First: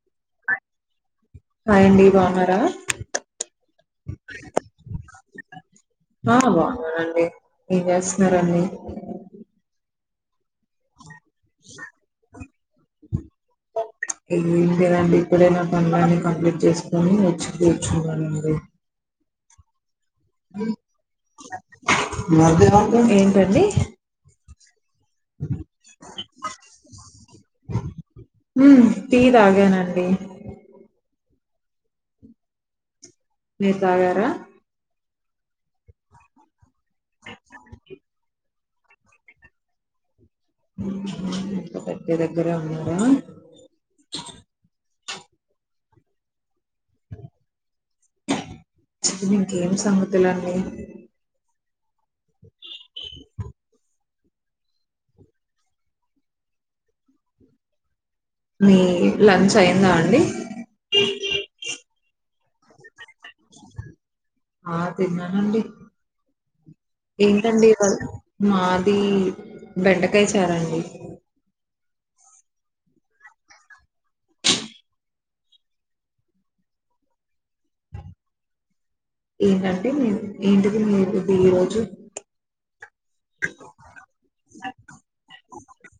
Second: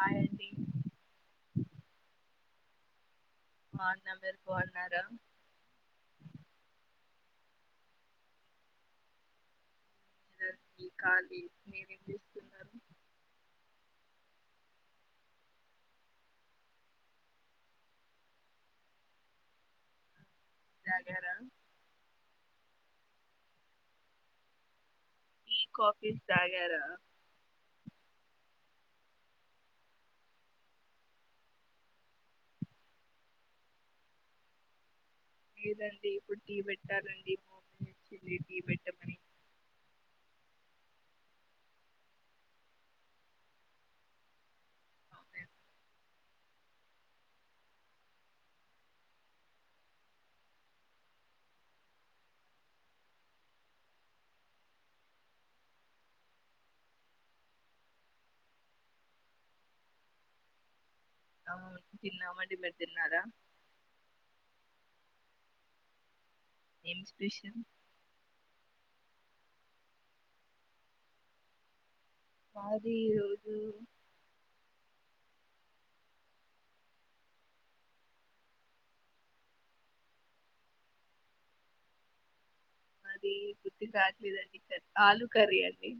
ఆ ఏంది హాయ్ అండి రాంగ్ అ ఆ బాగున్నాం మీరు బాగున్నారా ఆ బాగున్నానండి ఏం చేస్తున్నారండీ ఈ కాలీ మీరు ఏమి లేదంటి అలాంటే ఇప్పుడైనా పనులన్ని కంప్లీట్ చేసుకొని వచ్చి కూర్చున్నానండి తాగ్యారా ఏంటండి టీ కాఫీ తాగార హమ్ టీ తాగానండి మీరు తాగార లేదండి ఇప్పుడు టీ పెడు [unintelligible] ఇంకా పెట్టే దగ్గరే ఉన్నారా అవునా? ఇంకేం సంగుతులండి మీ లంచ్ అయిందా అండి తిన్నం మండి పెర్తున్నదా [unintelligible] ఆ తిన్నానండి ఏం స్పెషల్ ఏంటండి ఇ మా [unintelligible] బెండకాయ చారండి మాది ఈరోజు ఏంటంటే ఏంటిది మీది ఈరోజు మాది గుర్తి కావట్లేదండి ఆలూ కర్రీ అండి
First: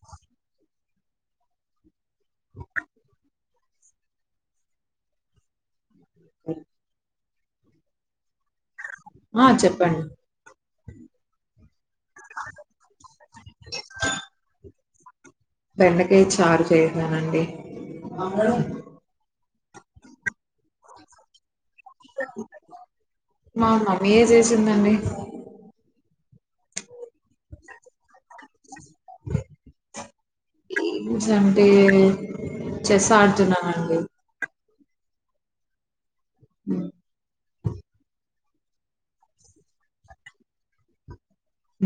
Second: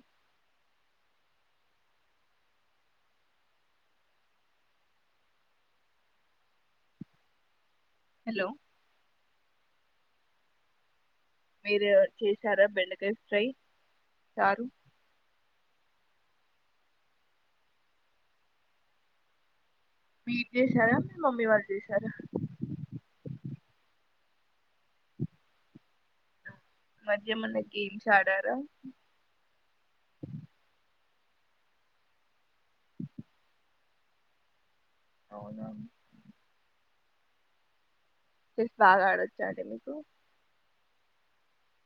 హలో ఆ చెప్పండి మీరు చేశారా బెండకాయ ఫ్రై సారు వెండక చారు చేసానండి బీద సార మమ వాళ్ళ మా మమ్మీయే చేసిందండి మధ్య మన్న గేమ్స్ ఆడారా స్ అంటే చెస్ ఆడుతున్నానండి అవునా హ్మ్. సి బాగా ఆడొచ్చాండి మీకు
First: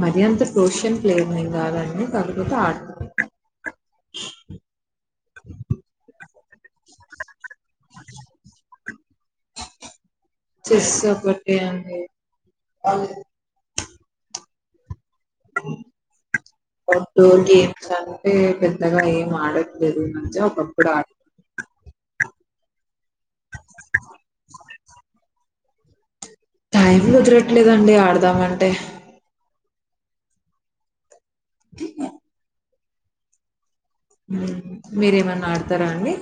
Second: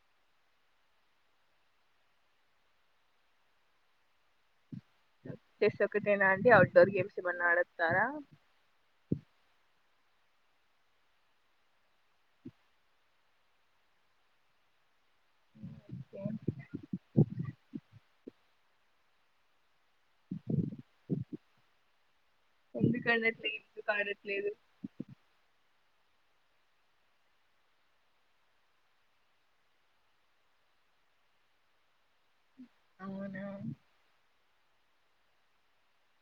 మరి అంత ప్రోషియన్ ప్లేర్మ కాదని తదుపత ఆడ చేసుకతేనా అ ఔట్ డర్ గేమ్స్ బన్నాడ సారా చెస్సబట్టటి అడి టో గప్స్ అగాయమాడు మ ఒక కప్పుడ ఎందుకు ఆడట్లేదు ఎందుకు ఆడట్లేదు టైం కుదరట్లేదండి ఆడదామంటే అవునా మీరేమైన్నా ఆడతారా అండి?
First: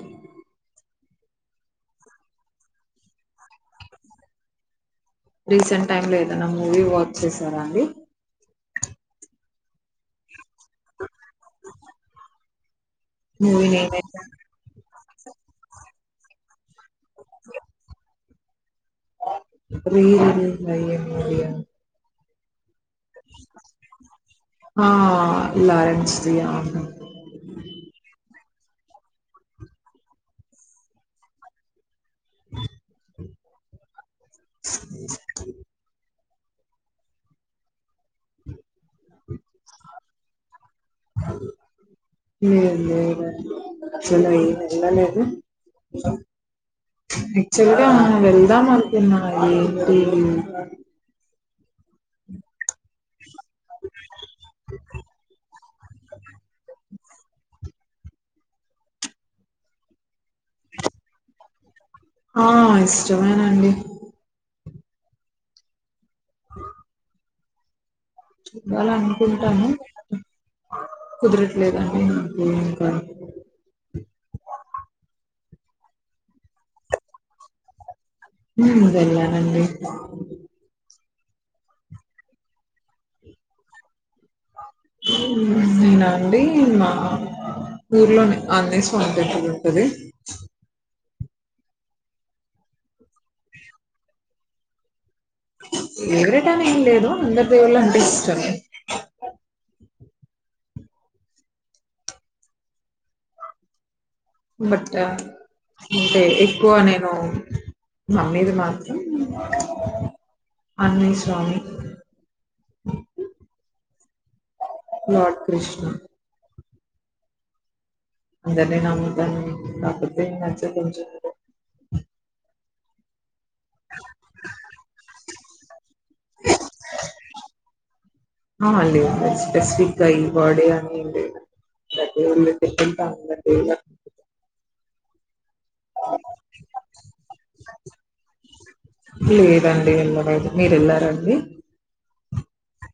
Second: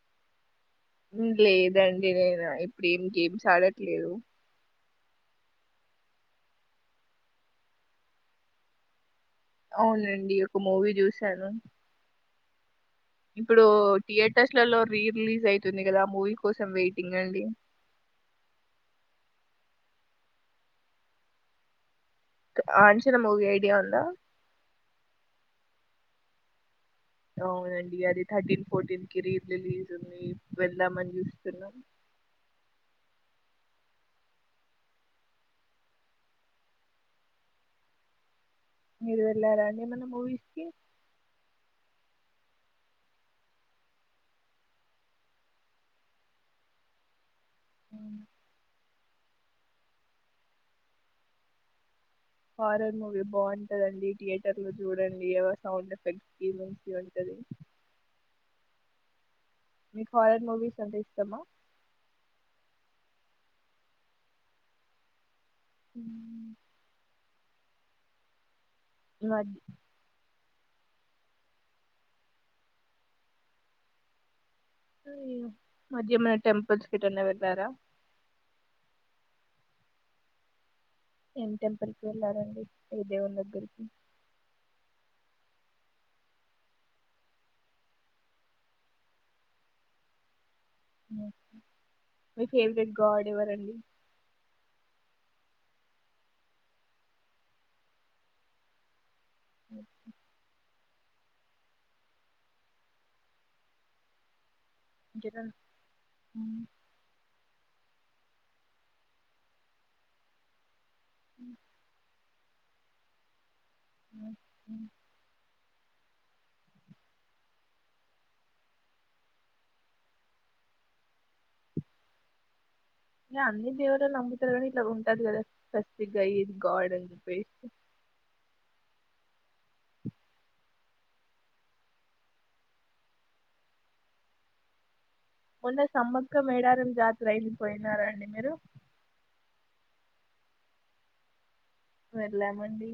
లేదండి నేనా ఇప్పుడు ఏం గేమ్స్ ఆడట్లేదు. రీసెంట్ టైమ్ లో ఏదైనా మూవీ వాచ్ చేసారా అండి? అవునండి మూవీ చూసాను ఇప్పుడు మూవీ నేమ్ ఏంటండి? థియేటర్స్లలో రీ రిలీజ్ అయ్తుంది కదా ఆ మూవీ కోసం వెయిట్ టింగ్ అండి రీ రిలీజ్ అయే మూవీ అన్ ఆచన మూవి ఐడియా ఉందా? లారెన్స్ [unintelligible] అవునండి అది థర్టీన్ ఫోర్టీన్ కి రీ రిలీజ్ ఉంది వెళ్దామని చూస్తున్నాం. మీర్ వెళ్ళారా అండి ఏమన్నా మూవీస్ కి లే లేదండి అసలు వెలాలేదు [unintelligible] వెళ్దాం అను తిన్నావా ఏం కూర [unintelligible] హారర్ మూవీ బాగుంటుదండి థియేటర్ లో చూడండి ఆ సౌండ్ ఎఫెక్ట్ ఫీలింగ్ ఫీ ఉంటది మిక్ హారర్ మూవీస్ అంటె ఇష్టమా? ఆ ఇష్టమేనాండి ఉమ్ [inaudible] గలా ఈ మధ్య అనుకుంటాను కుదరట్లేద అండి ఏ ఇంకా ఉమ్ మధ్య ఏమన్నా టెంపుల్స్కి ఎటు అన్న వెళ్ళారా? ఉమ్ వెళ్ళానండీ ఏం టెంపుల్ కి వెళ్ళారండి ఏ దేవుని దగ్గరికి నేనా అండి మా ఊర్లోనే అజనేయ స్వామి టెంటల్ ఉంటది మీ ఫేవరెట్ గాడ్ ఎవరండి? ఫేవరెట్ అని ఏం లేదు అందర్ దేవుళ్ళు అంటే ఇష్టంమే. బట్ ఇగ అంటే ఎక్కువ నేను మమ్మీది మాత్రం అన్నయా స్వామి అ ఉమ్ ఉమ్ కృష్ణ అందరినీ నముతను రాకతే నచ్చ కొంచ ఏ అన్ని దేవులను నమ్ముతారు, కానీ ఇట్లా ఉంటది కదా స్పెసిఫిక్ గా ఈ గాడ్ అని చెప్పేసి అ లేదు లే స్పెసిఫిక్ గా ఈ బాడీ అని ఎం లేదు ఎవరు మంచిగా కుడితే అ టైలర్ మొన్న సమ్మక్క మేడారం జాతర అయింది. పోయినార అండి మీరు దు మీరు వెళ్ళార అండి వెళ్ళామండి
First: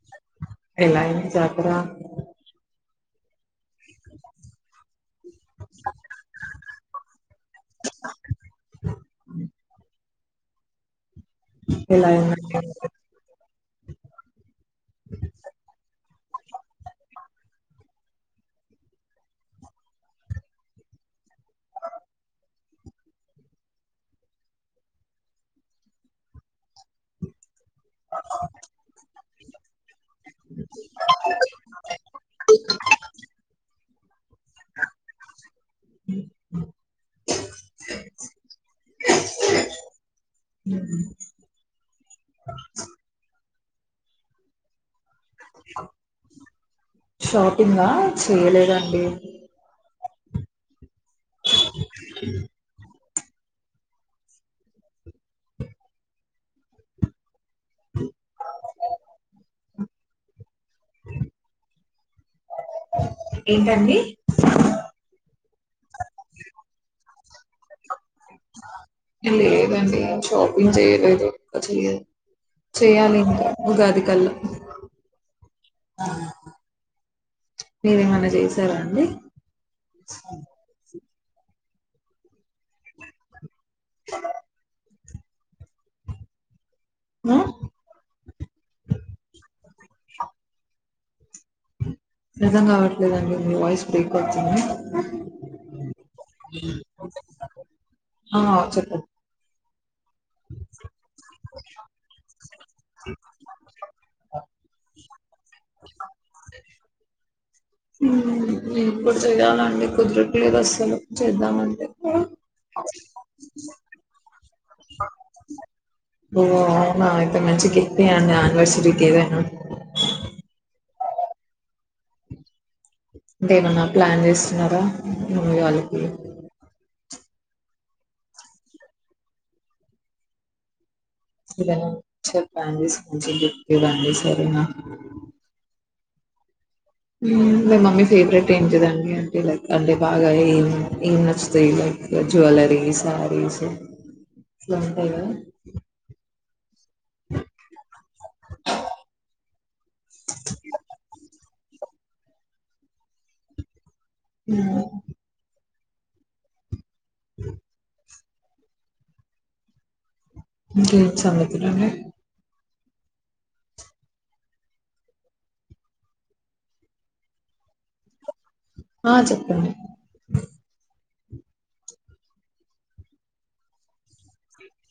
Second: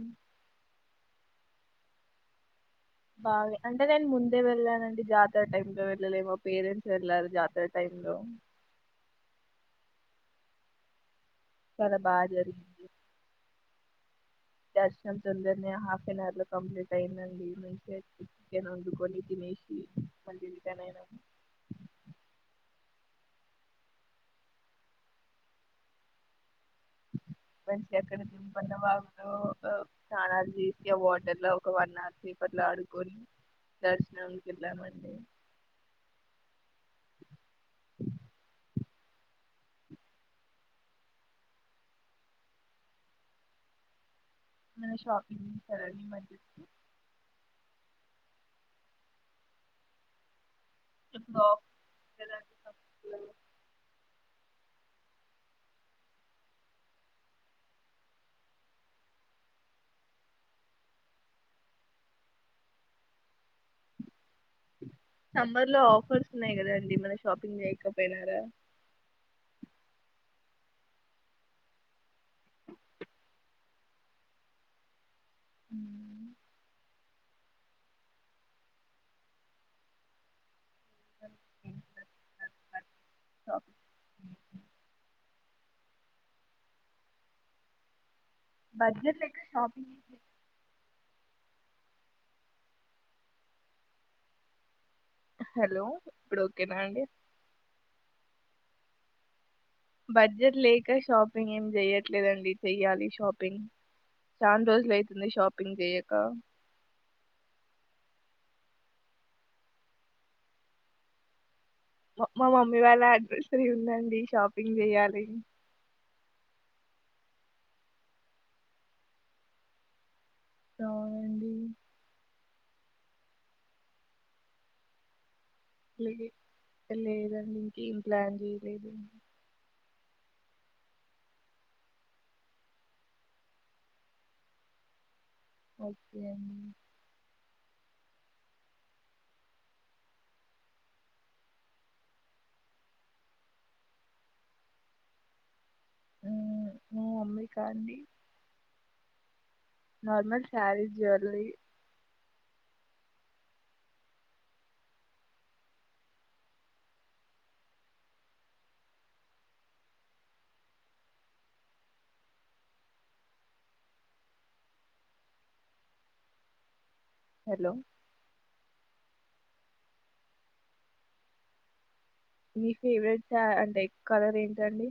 ఎలా అయింది జాతరా బాలే అంటే నేను ముందే వెళ్ళానండి, జాతర టైమ్ లో వెళ్ళలే మా పేరెంట్స్ వెళ్ళారు, జాతర టైమ్ లో చాలా ఎలా బాగా అయింది అండి జరిగింది ఆఫన్వర్లో కంప్లీట్ అయిందండి మంచి గా చికెన్ వండుకొని తినేసి మళ్ళీ రిట్రన్ అయినాం మంచి ఎక్కడ దింపన్న వాగులో స్నానాలు చేసి ఆ వాటర్ లో ఒక వన్ అవర్ పేపర్ లో ఆడుకొని దర్శనం బిర్లామందిర్ ఉహు నేను షాపిం సరే అండి మరి షాపింగ్ చేయలేదండి ఇప్పుడు ఆఫ్ కదండి [inaudible] ఏంటండి సమ్మర్లో లో ఆఫర్స్ ఉన్నాయి గదండి మనకి షాపింగ్ మేకప్ పోయినరా లేదండి షాపింగ్‌ చేయలేదు చెయ్ చేయాలి ఇంకా ఉగాది కళ్ళా అ ఉమ్. మీరేమన్నా చేసారాండి [inaudible] ఓకే మా బడ్జెట్ లేక షాపింగ్ అర్థం కావట్లే అండి మీ వాయిస్ బ్రేక్ అవుతుంది హలో ఇప్పుడు ఓకేనాండి ఆ చెప్పండి బడ్జెట్ లేక షాపింగ్ ఏమ్ చేయ్యట్లేదండి చెయ్యాలి షాపింగ్ చాన్ రోజులు అయితుంది షాప్ షాపింగ్‌ చెయ్యక మ్ ఇప్పుడు చేయాలండి కుదరట్లేదు అస్సలు చేద్దామం మా మమ్మీ వాళ్ళ అడ్రస్ ది ఉందండి. షాపింగ్ చేయాలి. ఓహ్! అయితే మంచి గిఫ్ట్ ఇయ్యండి. యానివర్సరీకి ఏదైనా అవునండి అంటే ఏమన్నా ప్లాన్ చేస్తున్నారా మీ వాళ్లకి లే లేదండి. ఇంకేం ప్లాన్ చేయలేదు అండి. ఇలా చెప్పండి మంచి గిఫ్ట్ ఇవ్వండి. సరేనా ఓకే అండి మీ మమ్మీ ఫేవరెట్ ఏంటిదండి. అంటే లైక్ అంటే బాగా ఏం ఏం నచ్చుతాయి. లైక్ జ్యువెలరీ శారీస్ అట్లా ఉంటాయి. గాదా. ఉ మా మమ్మీ క అండి. నార్మల్ శారీస్ జ్యువెలరీ ఉ ఇంకేం సంగతులు అండి హలో ఆ చెప్పండి. మీ ఫేవరెట్ సారీ అంటే కలర్ ఏంటండి.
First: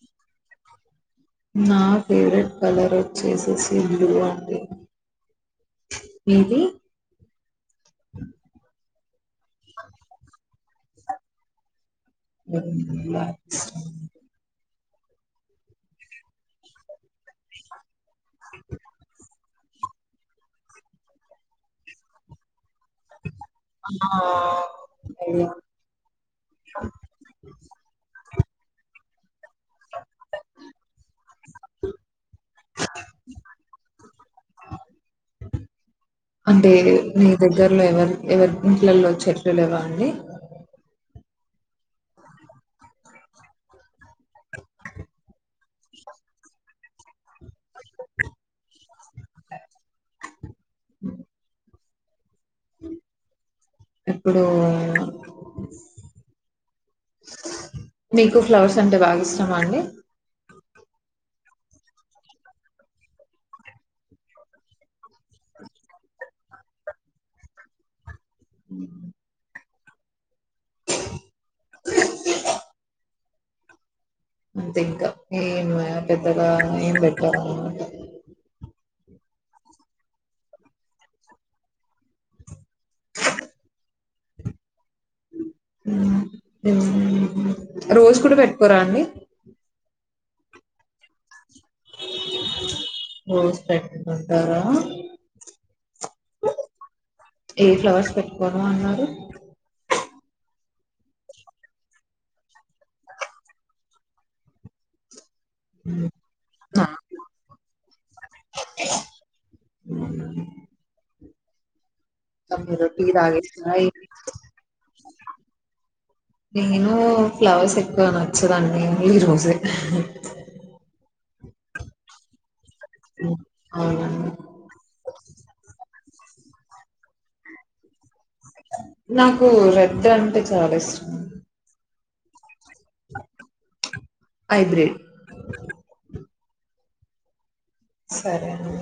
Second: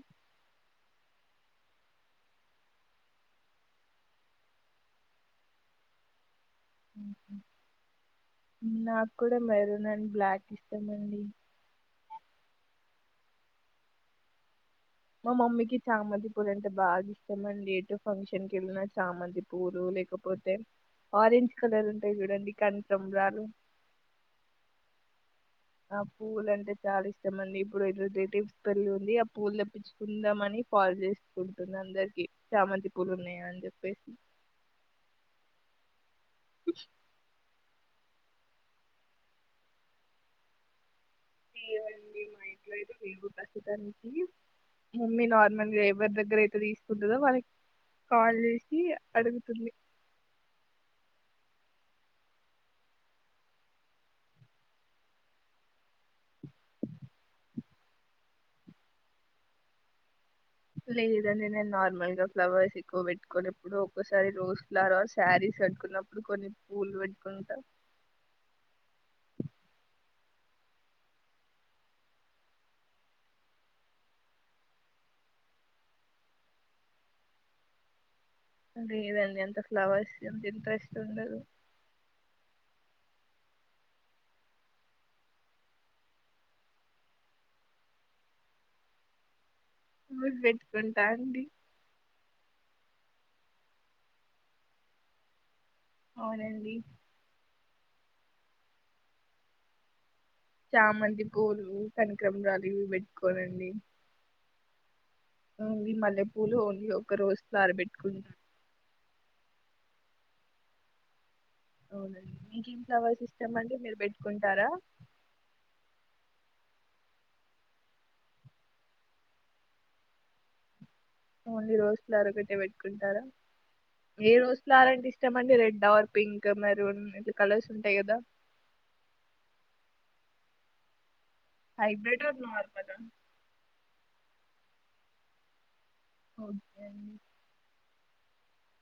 నా ఫేవరెట్ కలర్ వచ్చేసేసి బ్లూ అండి. మీది ఉహ్ నాకు కూడా మైరున్ అండ్ బ్లాక్ ఇష్టం అండి. [unintelligible] మా మమ్మీకి చామంతి పూలు అంటే బాగా ఇస్తామండి. ఏంటో ఫంక్షన్ కు వెళ్లిన చామంతి పూలు లేకపోతే ఆరెంజ్ కలర్ ఉంటాయి. చూడండి కన్ ఆ అయ్యో! ఆ పూవ్వుల అంటే చాలా ఇష్టంమండి. ఇప్పుడే రిలేటివ్స్ పెళ్లి ఉంది. ఆ పూలు తెప్పించుకుందామని కాల్ చేసుకుంటుంది. అందరికి చామంతి పూలు ఉన్నాయా అని చెప్పేసి అంటే మీ దగ్గరలో ఎవరు ఎవరి ఇంట్లల్లో చెట్లు లేవ్వ అండి. లేవు అండి. మా ఇంట్లో అయితే లేవు ప్రస్తుతానికి మమ్మీ నార్మల్ల్ గ ఏప్ ఎవరి దగ్గర అయితే తీసుకుంటదో వాళ్ళకి కాల్ జేసి అడుగుతుంది. ఇప్పుడు మీకు ఫ్లవర్స్ అంటే బాగా ఇష్టామా అండి. లే లేదండి నేను నార్మల్ గా ఫ్లవర్స్ ఎక్కువ పెట్టుకోను ఏప్పుడో ఒక్కసారి రోజ్ ఫ్లవర్ శారీస్ పెట్టుకున్నప్పుడు. కొన్ని పూలు పెట్టుకుంటా అంతే ఇంకా ఏం పెద్దగా ఏం పెట్టరు. అన్నమాట అ లేదండి అంత ఫ్లవర్స్ అంత ఇంట్రెస్ట్ ఉండదు. రోజ్ కూడా పెట్టుకోరా అండి. పూలు పెట్టుకుంటా అండి. రోజ్ పెట్టుకుంటారా అవునండి. ఏ ఫ్లవర్స్ పెట్టుకోను అన్నారు. చామంతి పూలు కనకమ్రాలు ఇవి పెట్టుకోనండి. ఓన్లీ మల్లెపూలు ఓన్లీ నా ఒక రోజోక సారిపెట్టుకుంటా అ అవునండి మీకేం ఫ్లవర్స్ ఇష్టం తాగేసిన అండి మీరు పెట్టుకుంటారా నేను ఫ్లవర్స్ ఎక్కువ నచ్చదండి ఈ రోజే ఓన్లీ రోజ్ ఫ్లవర్ ఒక్కటే పెట్ కుంటారా హ్మ్. అవునండి ఏ రోజ్ ఫ్లవర్ అంటే ఇష్టమండి రెడ్ అర్ పింక్ మెరూన్ ఇంక కలర్స్ ఉంటాయి కదా నాకు రేడ్ అంటే చాలా ఇష్టం. Hybrid or not hybrid okay అండి. సరే అండి.